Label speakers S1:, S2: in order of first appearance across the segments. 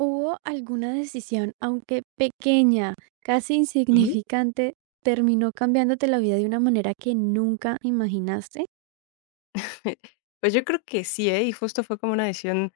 S1: ¿Hubo alguna decisión, aunque pequeña, casi
S2: Ujú.
S1: insignificante, terminó cambiándote la vida de una manera que nunca imaginaste?
S2: Pues yo creo que sí, ¿eh? Y justo fue como una decisión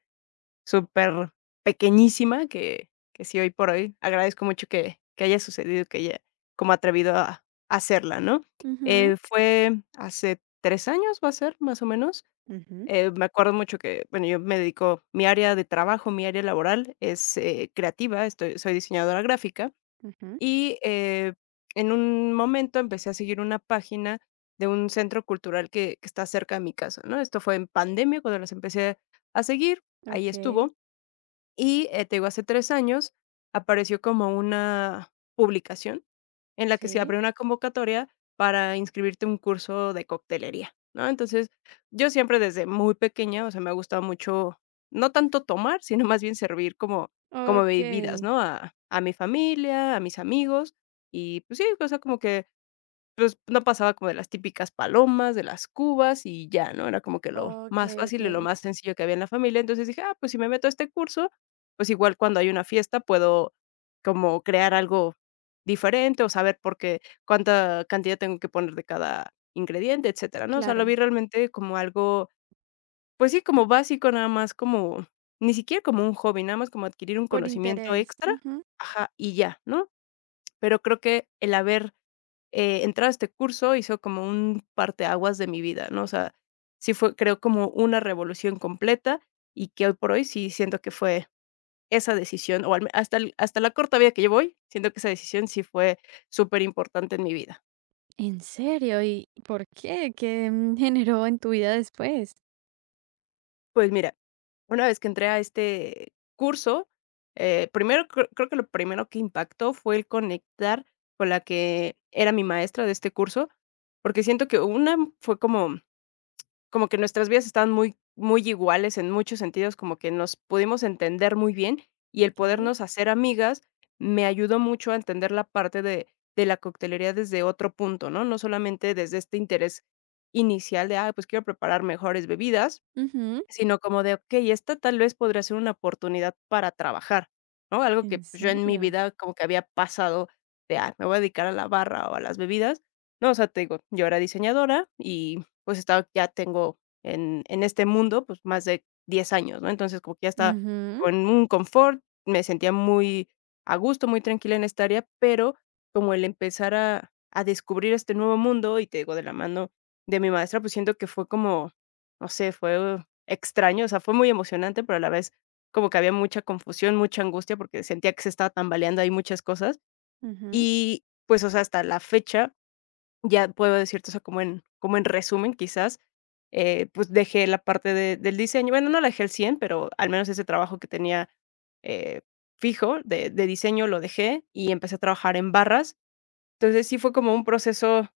S2: súper pequeñísima que sí hoy por hoy agradezco mucho que haya sucedido, que haya como atrevido a hacerla, ¿no?
S1: Ujú,
S2: Fue hace 3 años, va a ser, más o menos.
S1: ujú,
S2: Me acuerdo mucho que, bueno, yo me dedico, mi área de trabajo, mi área laboral es creativa, soy diseñadora gráfica.
S1: ujú.
S2: Y, en un momento empecé a seguir una página de un centro cultural que está cerca de mi casa, ¿no? Esto fue en pandemia cuando las empecé a seguir, ahí
S1: Ok,
S2: estuvo. Y, te digo, hace 3 años apareció como una publicación en la que se
S1: sí.
S2: abrió una convocatoria para inscribirte a un curso de coctelería, ¿no? Entonces, yo siempre desde muy pequeña, o sea, me ha gustado mucho, no tanto tomar, sino más bien servir como
S1: Ok,
S2: bebidas, ¿no? A mi familia, a mis amigos y, pues sí, o sea, como que pues, no pasaba como de las típicas palomas, de las cubas y ya, ¿no? Era como que lo
S1: ok,
S2: más
S1: ok.
S2: fácil y lo más sencillo que había en la familia. Entonces dije: "Ah, pues si me meto a este curso, pues igual cuando hay una fiesta puedo como crear algo diferente o saber por qué cuánta cantidad tengo que poner de cada ingrediente, etcétera", ¿no? O sea, lo
S1: Claro,
S2: vi realmente como algo, pues sí, como básico, nada más como ni siquiera como un hobby, nada más como adquirir un
S1: por
S2: conocimiento
S1: interés.
S2: extra,
S1: Ujú.
S2: ajá, y ya, ¿no? Pero creo que el haber entrar a este curso hizo como un parteaguas de mi vida, ¿no? O sea, sí fue, creo, como una revolución completa y que hoy por hoy sí siento que fue esa decisión, o al me- hasta, el- hasta la corta vida que yo voy siento que esa decisión sí fue súper importante en mi vida.
S1: ¿En serio? ¿Y por qué? ¿Qué generó en tu vida después?
S2: Pues mira, una vez que entré a este curso, primero creo que lo primero que impactó fue el conectar con la que era mi maestra de este curso, porque siento que una fue como como que nuestras vidas estaban muy muy iguales en muchos sentidos, como que nos pudimos entender muy bien, y el
S1: Ok.
S2: podernos hacer amigas me ayudó mucho a entender la parte de la coctelería desde otro punto, ¿no? No solamente desde este interés inicial de: "ah pues quiero preparar mejores bebidas",
S1: Ujú.
S2: sino como de, okey, esta tal vez podría ser una oportunidad para trabajar, ¿no? Algo que,
S1: ¿En
S2: pues, yo en mi
S1: serio?
S2: vida como que había pasado de, ah, me voy a dedicar a la barra o a las bebidas. No, o sea, te digo, yo era diseñadora y, pues, estaba ya tengo en este mundo, pues, más de 10 años, ¿no? Entonces, como que ya estaba
S1: Ujú,
S2: con un confort, me sentía muy a gusto, muy tranquila en esta área, pero como el empezar a descubrir este nuevo mundo, y te digo, de la mano de mi maestra, pues, siento que fue como, no sé, fue extraño, o sea, fue muy emocionante, pero a la vez como que había mucha confusión, mucha angustia, porque sentía que se estaba tambaleando ahí muchas cosas.
S1: ujú.
S2: Y pues, o sea, hasta la fecha, ya puedo decirte, o sea, como en, como en resumen, quizás, pues dejé la parte del diseño. Bueno, no la dejé al 100 pero al menos ese trabajo que tenía eh, fijo de diseño lo dejé y empecé a trabajar en barras. Entonces sí fue como un proceso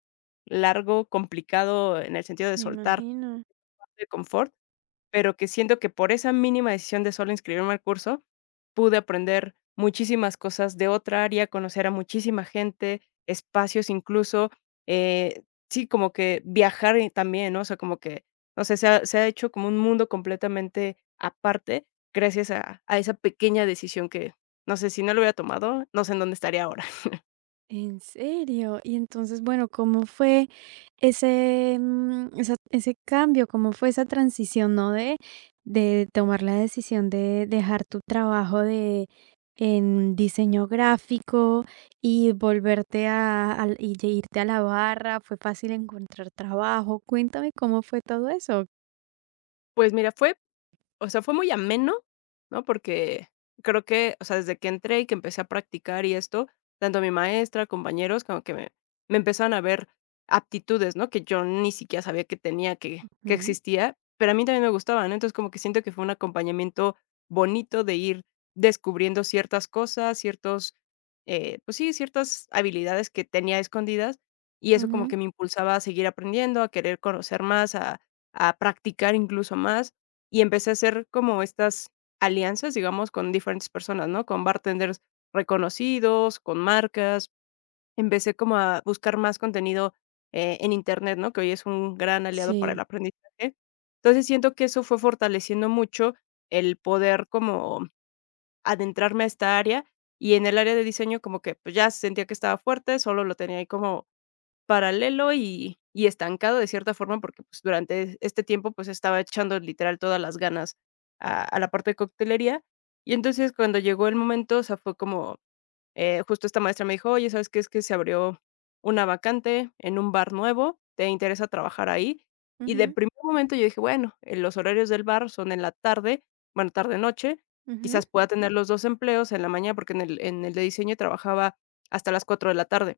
S2: largo, complicado en el sentido de
S1: Me
S2: soltar
S1: imagino.
S2: de confort pero que siento que por esa mínima decisión de solo inscribirme al curso, pude aprender muchísimas cosas de otra área, conocer a muchísima gente, espacios incluso, eh, sí, como que viajar y también, ¿no? O sea, como que, no sé, se ha hecho como un mundo completamente aparte gracias a esa pequeña decisión que, no sé, si no lo hubiera tomado, no sé en dónde estaría ahora.
S1: ¿En serio? Y entonces, bueno, ¿cómo fue ese, ese cambio? ¿Cómo fue esa transición? ¿No? De tomar la decisión de dejar tu trabajo de, en diseño gráfico y y de irte a la barra. ¿Fue fácil encontrar trabajo? Cuéntame cómo fue todo eso.
S2: Pues mira, fue O sea, fue muy ameno, ¿no? Porque creo que, o sea, desde que entré y que empecé a practicar y esto, tanto mi maestra, compañeros, como que me empezaron a ver aptitudes, ¿no? Que yo ni siquiera sabía que tenía, que
S1: Ujú,
S2: existía, pero a mí también me gustaban, ¿no? Entonces como que siento que fue un acompañamiento bonito de ir descubriendo ciertas cosas, ciertos, pues sí, ciertas habilidades que tenía escondidas y eso como
S1: ujú,
S2: que me impulsaba a seguir aprendiendo, a querer conocer más, a practicar incluso más y empecé a hacer como estas alianzas, digamos, con diferentes personas, ¿no? Con bartenders reconocidos, con marcas. Empecé como a buscar más contenido, en Internet, ¿no? Que hoy es un gran aliado para el
S1: sí.
S2: aprendizaje. Entonces, siento que eso fue fortaleciendo mucho el poder como adentrarme a esta área, y en el área de diseño como que, pues, ya sentía que estaba fuerte, solo lo tenía ahí como paralelo y estancado de cierta forma, porque, pues, durante este tiempo, pues, estaba echando literal todas las ganas a la parte de coctelería. Y entonces, cuando llegó el momento, o sea, fue como, justo esta maestra me dijo: "Oye, ¿sabes qué? Es que se abrió una vacante en un bar nuevo, ¿te interesa trabajar ahí?". Y de
S1: Ujú,
S2: primer momento yo dije: "Bueno, los horarios del bar son en la tarde, bueno, tarde-noche,
S1: ujú,
S2: quizás pueda tener los 2 empleos en la mañana", porque en el de diseño trabajaba hasta las 4 de la tarde.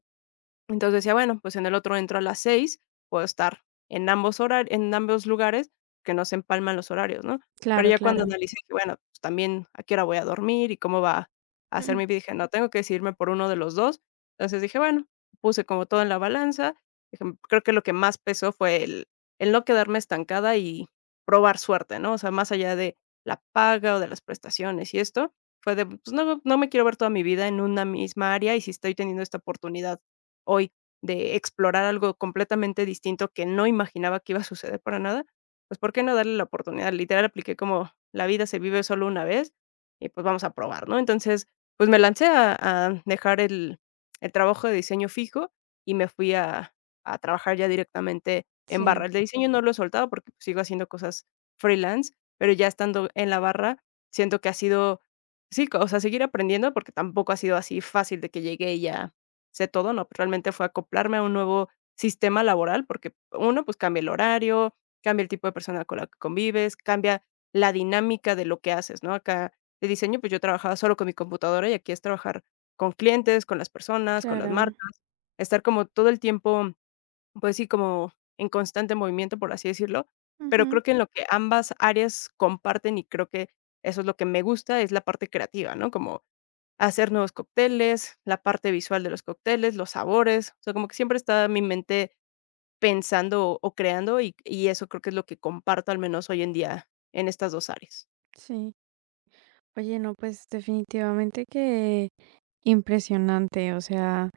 S2: Entonces decía, bueno, pues en el otro entro a las 6, puedo estar en ambos horarios en ambos lugares, que no se empalman los horarios, ¿no? Pero
S1: claro,
S2: ya cuando
S1: claro.
S2: analicé que, bueno, pues también a qué hora voy a dormir y cómo va a ser
S1: Mm,
S2: mi vida, dije: "No, tengo que decidirme por uno de los dos". Entonces dije: "Bueno", puse como todo en la balanza, dije, creo que lo que más pesó fue el no quedarme estancada y probar suerte, ¿no? O sea, más allá de la paga o de las prestaciones y esto, fue de, pues no me quiero ver toda mi vida en una misma área y si estoy teniendo esta oportunidad hoy de explorar algo completamente distinto que no imaginaba que iba a suceder para nada, pues, ¿por qué no darle la oportunidad? Literal, apliqué como la vida se vive solo una vez y, pues, vamos a probar, ¿no? Entonces, pues, me lancé a dejar el trabajo de diseño fijo y me fui a trabajar ya directamente en barra.
S1: sí,
S2: El de diseño no lo he soltado porque pues, sigo haciendo cosas freelance, pero ya estando en la barra, siento que ha sido sí, co- o sea, seguir aprendiendo porque tampoco ha sido así fácil de que llegué y ya sé todo, no, realmente fue acoplarme a un nuevo sistema laboral, porque uno, pues cambia el horario, cambia el tipo de persona con la que convives, cambia la dinámica de lo que haces, ¿no? Acá de diseño, pues yo trabajaba solo con mi computadora y aquí es trabajar con clientes, con las personas, con las
S1: claro.
S2: marcas, estar como todo el tiempo, pues sí, como en constante movimiento, por así decirlo, pero
S1: Ujú,
S2: creo que en lo que ambas áreas comparten y creo que eso es lo que me gusta, es la parte creativa, ¿no? Como hacer nuevos cócteles, la parte visual de los cócteles, los sabores, o sea, como que siempre está mi mente pensando o creando, y eso creo que es lo que comparto, al menos hoy en día, en estas 2 áreas.
S1: sí. Oye, no, pues definitivamente que impresionante, o sea,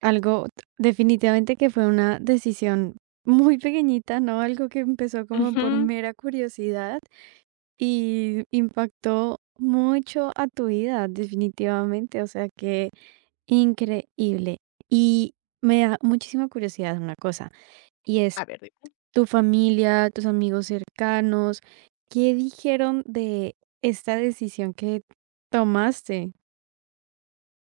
S1: algo definitivamente que fue una decisión muy pequeñita, ¿no? Algo que empezó como por
S2: Ujú.
S1: mera curiosidad y impactó mucho a tu vida, definitivamente, o sea, que increíble. Y me da muchísima curiosidad una cosa, y es
S2: A ver, di.
S1: tu familia, tus amigos cercanos, ¿qué dijeron de esta decisión que tomaste?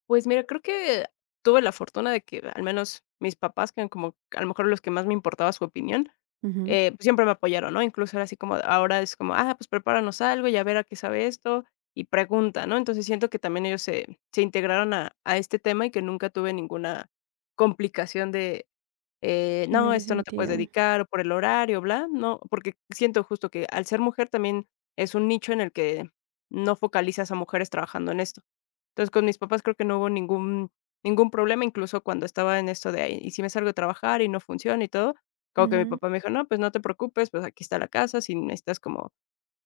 S2: Pues mira, creo que tuve la fortuna de que al menos mis papás, que eran como a lo mejor los que más me importaba su opinión,
S1: Ujú.
S2: pues siempre me apoyaron, ¿no? Incluso era así como, ahora es como, ah, pues prepáranos algo y a ver a qué sabe esto y pregunta, ¿no? Entonces siento que también ellos se integraron a este tema y que nunca tuve ninguna complicación de,
S1: En
S2: no,
S1: ese
S2: esto no te puedes
S1: sentido.
S2: dedicar o por el horario, bla, ¿no? Porque siento justo que al ser mujer también es un nicho en el que no focalizas a mujeres trabajando en esto, entonces, con mis papás creo que no hubo ningún problema, incluso cuando estaba en esto de: "Ay, ¿y si me salgo a trabajar y no funciona y todo?". Como que mi
S1: Ujú,
S2: papá me dijo: "No, pues no te preocupes, pues aquí está la casa, si necesitas como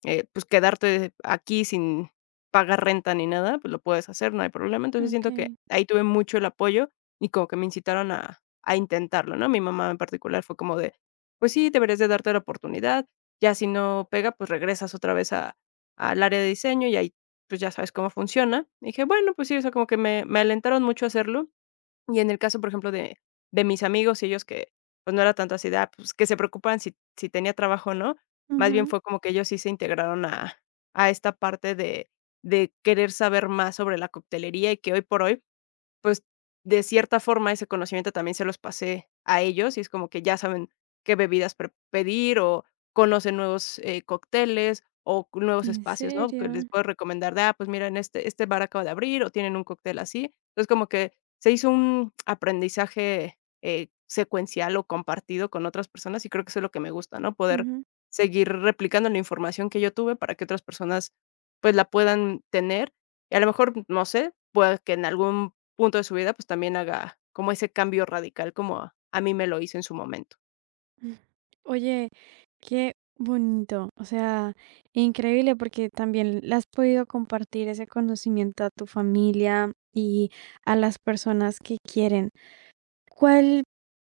S2: pues, quedarte aquí sin pagar renta ni nada, pues, lo puedes hacer, no hay problema". Entonces, siento que
S1: okey.
S2: ahí tuve mucho el apoyo y como que me incitaron a intentarlo, ¿no? Mi mamá en particular fue como de: "Pues sí, deberías de darte la oportunidad, ya si no pega, pues, regresas otra vez a al área de diseño y ahí, pues, ya sabes cómo funciona". Y dije: "Bueno, pues sí", o sea, como que me alentaron mucho a hacerlo. Y en el caso, por ejemplo, de mis amigos y ellos que, pues, no era tanto así de, ah, pues, que se preocupan si tenía trabajo o no, más bien
S1: Ujú.
S2: fue como que ellos sí se integraron a esta parte de querer saber más sobre la coctelería y que hoy por hoy pues, de cierta forma, ese conocimiento también se los pasé a ellos, y es como que ya saben qué bebidas pre pedir, o conocen nuevos, cócteles, o nuevos
S1: ¿En
S2: espacios, ¿no? Que les
S1: serio?
S2: puedo recomendar de: "Ah, pues mira, en este bar acaba de abrir, o tienen un cóctel así". Entonces, como que se hizo un aprendizaje, secuencial, o compartido con otras personas, y creo que eso es lo que me gusta, ¿no? Poder
S1: Ujú.
S2: seguir replicando la información que yo tuve para que otras personas, pues, la puedan tener. Y a lo mejor, no sé, pueda que en algún punto de su vida, pues, también haga como ese cambio radical como a mí me lo hizo en su momento.
S1: Oye, qué bonito, o sea, increíble porque también le has podido compartir ese conocimiento a tu familia y a las personas que quieren. ¿Cuál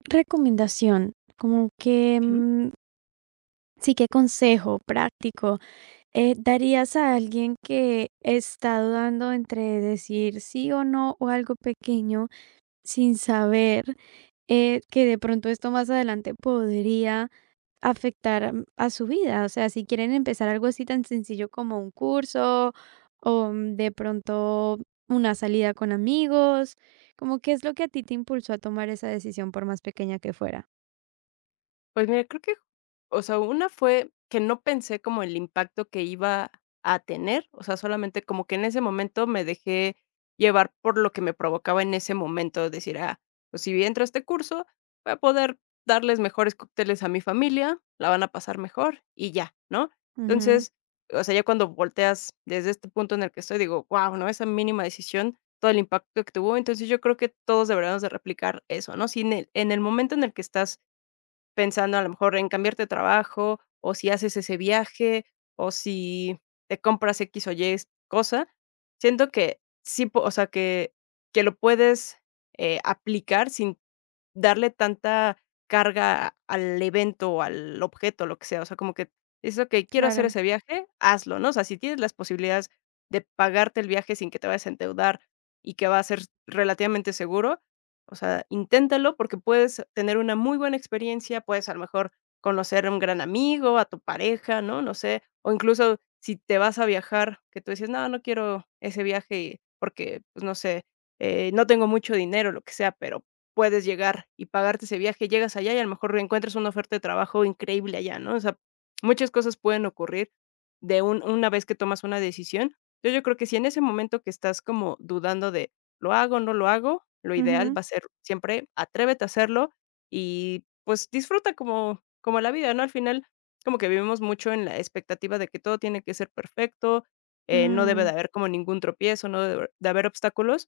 S1: recomendación, como que, sí, qué consejo práctico, darías a alguien que está dudando entre decir sí o no o algo pequeño? Sin saber, que de pronto esto más adelante podría afectar, a su vida. O sea, si quieren empezar algo así tan sencillo como un curso o, de pronto una salida con amigos, como qué es lo que a ti te impulsó a tomar esa decisión por más pequeña que fuera.
S2: Pues mira, creo que, o sea, una fue que no pensé como el impacto que iba a tener, o sea, solamente como que en ese momento me dejé llevar por lo que me provocaba en ese momento, decir, ah, pues si entro a este curso, voy a poder darles mejores cócteles a mi familia, la van a pasar mejor y ya, ¿no?
S1: Ujú,
S2: Entonces, o sea, ya cuando volteas desde este punto en el que estoy, digo, wow, ¿no? Esa mínima decisión, todo el impacto que tuvo, entonces yo creo que todos deberíamos de replicar eso, ¿no? Si en el momento en el que estás pensando a lo mejor en cambiarte de trabajo, o si haces ese viaje, o si te compras X o Y cosa. Siento que sí, po o sea, que lo puedes, aplicar sin darle tanta carga al evento o al objeto, lo que sea. O sea, como que dices: que quiero hacer
S1: claro.
S2: ese viaje", hazlo, ¿no? O sea, si tienes las posibilidades de pagarte el viaje sin que te vayas a endeudar y que va a ser relativamente seguro, o sea, inténtalo porque puedes tener una muy buena experiencia, puedes a lo mejor conocer a un gran amigo, a tu pareja, ¿no? No sé, o incluso si te vas a viajar, que tú dices, no, no quiero ese viaje porque, pues no sé, no tengo mucho dinero, lo que sea, pero puedes llegar y pagarte ese viaje, llegas allá y a lo mejor encuentras una oferta de trabajo increíble allá, ¿no? O sea, muchas cosas pueden ocurrir de una vez que tomas una decisión. Yo creo que si en ese momento que estás como dudando de ¿lo hago, no lo hago? Lo ideal
S1: Ujú,
S2: va a ser siempre atrévete a hacerlo y, pues, disfruta como la vida, ¿no? Al final, como que vivimos mucho en la expectativa de que todo tiene que ser perfecto, no debe de
S1: mm.
S2: haber como ningún tropiezo, no debe de haber obstáculos.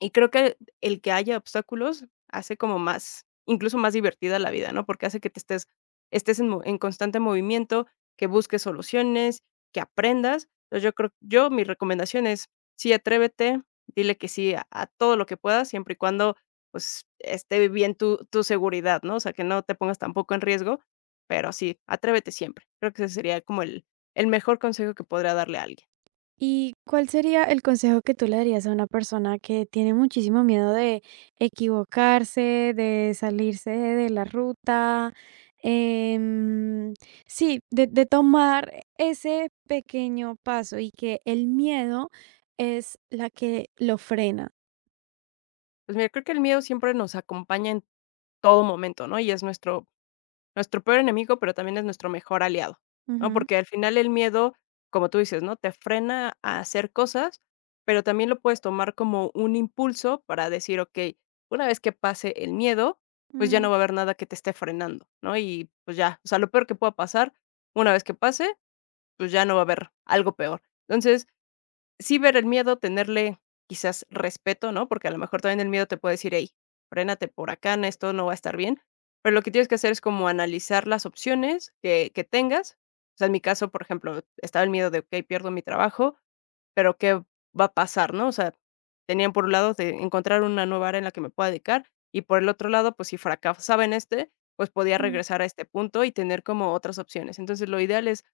S2: Y creo que el que haya obstáculos hace como más, incluso más divertida la vida, ¿no? Porque hace que te estés estés en constante movimiento, que busques soluciones, que aprendas. Entonces, yo mi recomendación es, sí, atrévete, dile que sí a todo lo que puedas, siempre y cuando, pues, esté bien tu seguridad, ¿no? O sea, que no te pongas tampoco en riesgo, pero sí, atrévete siempre. Creo que ese sería como el mejor consejo que podría darle a alguien.
S1: ¿Y cuál sería el consejo que tú le darías a una persona que tiene muchísimo miedo de equivocarse, de salirse de la ruta? em, sí, de tomar ese pequeño paso y que el miedo es la que lo frena.
S2: Pues mira, creo que el miedo siempre nos acompaña en todo momento, ¿no? Y es nuestro Nuestro peor enemigo, pero también es nuestro mejor aliado, ¿no?
S1: Ujú,
S2: Porque al final el miedo, como tú dices, ¿no? Te frena a hacer cosas, pero también lo puedes tomar como un impulso para decir, ok, una vez que pase el miedo, pues ya no
S1: mm,
S2: va a haber nada que te esté frenando, ¿no? Y pues ya, o sea, lo peor que pueda pasar, una vez que pase, pues ya no va a haber algo peor. Entonces, sí, ver el miedo, tenerle quizás respeto, ¿no? Porque a lo mejor también el miedo te puede decir: "Hey, frénate por acá, no, esto no va a estar bien". Pero lo que tienes que hacer es como analizar las opciones que tengas. O sea, en mi caso, por ejemplo, estaba el miedo de: "Okey, pierdo mi trabajo, pero ¿qué va a pasar?", ¿no? O sea, tenían por un lado de encontrar una nueva área en la que me pueda dedicar, y por el otro lado, pues si fracasaba en este, pues podía
S1: mm,
S2: regresar a este punto y tener como otras opciones. Entonces, lo ideal es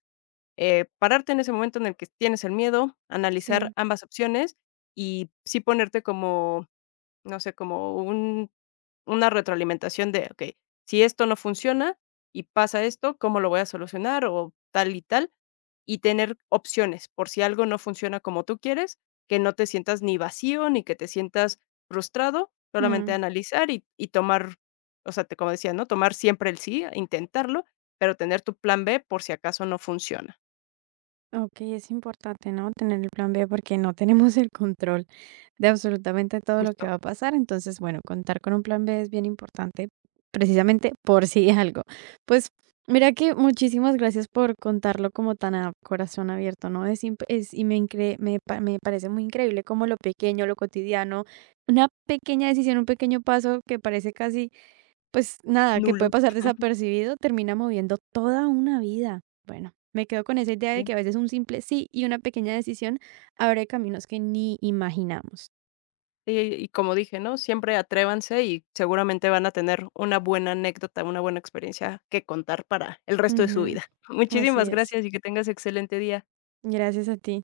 S2: pararte en ese momento en el que tienes el miedo, analizar
S1: sí.
S2: ambas opciones y sí ponerte como, no sé, como un una retroalimentación de, okey, si esto no funciona y pasa esto, ¿cómo lo voy a solucionar? O tal y tal, y tener opciones por si algo no funciona como tú quieres, que no te sientas ni vacío ni que te sientas frustrado, solamente
S1: Mm.
S2: analizar y tomar, o sea, te como decía, ¿no? Tomar siempre el sí, intentarlo, pero tener tu plan B por si acaso no funciona,
S1: Ok, es importante, ¿no? Tener el plan B porque no tenemos el control de absolutamente todo lo que
S2: justo.
S1: va a pasar. Entonces, bueno, contar con un plan B es bien importante, precisamente por si algo. Pues mira que muchísimas gracias por contarlo como tan a corazón abierto, ¿no? Y me parece muy increíble como lo pequeño, lo cotidiano, una pequeña decisión, un pequeño paso que parece casi, pues nada, que
S2: Nulo.
S1: puede pasar desapercibido, termina moviendo toda una vida. Bueno. Me quedo con esa idea de
S2: Sí,
S1: que a veces un simple sí y una pequeña decisión abre caminos que ni imaginamos.
S2: sí, y como dije, ¿no? Siempre atrévanse y seguramente van a tener una buena anécdota, una buena experiencia que contar para el resto de su
S1: Ujú,
S2: vida.
S1: así
S2: Muchísimas
S1: es.
S2: gracias y que tengas excelente día.
S1: Gracias a ti.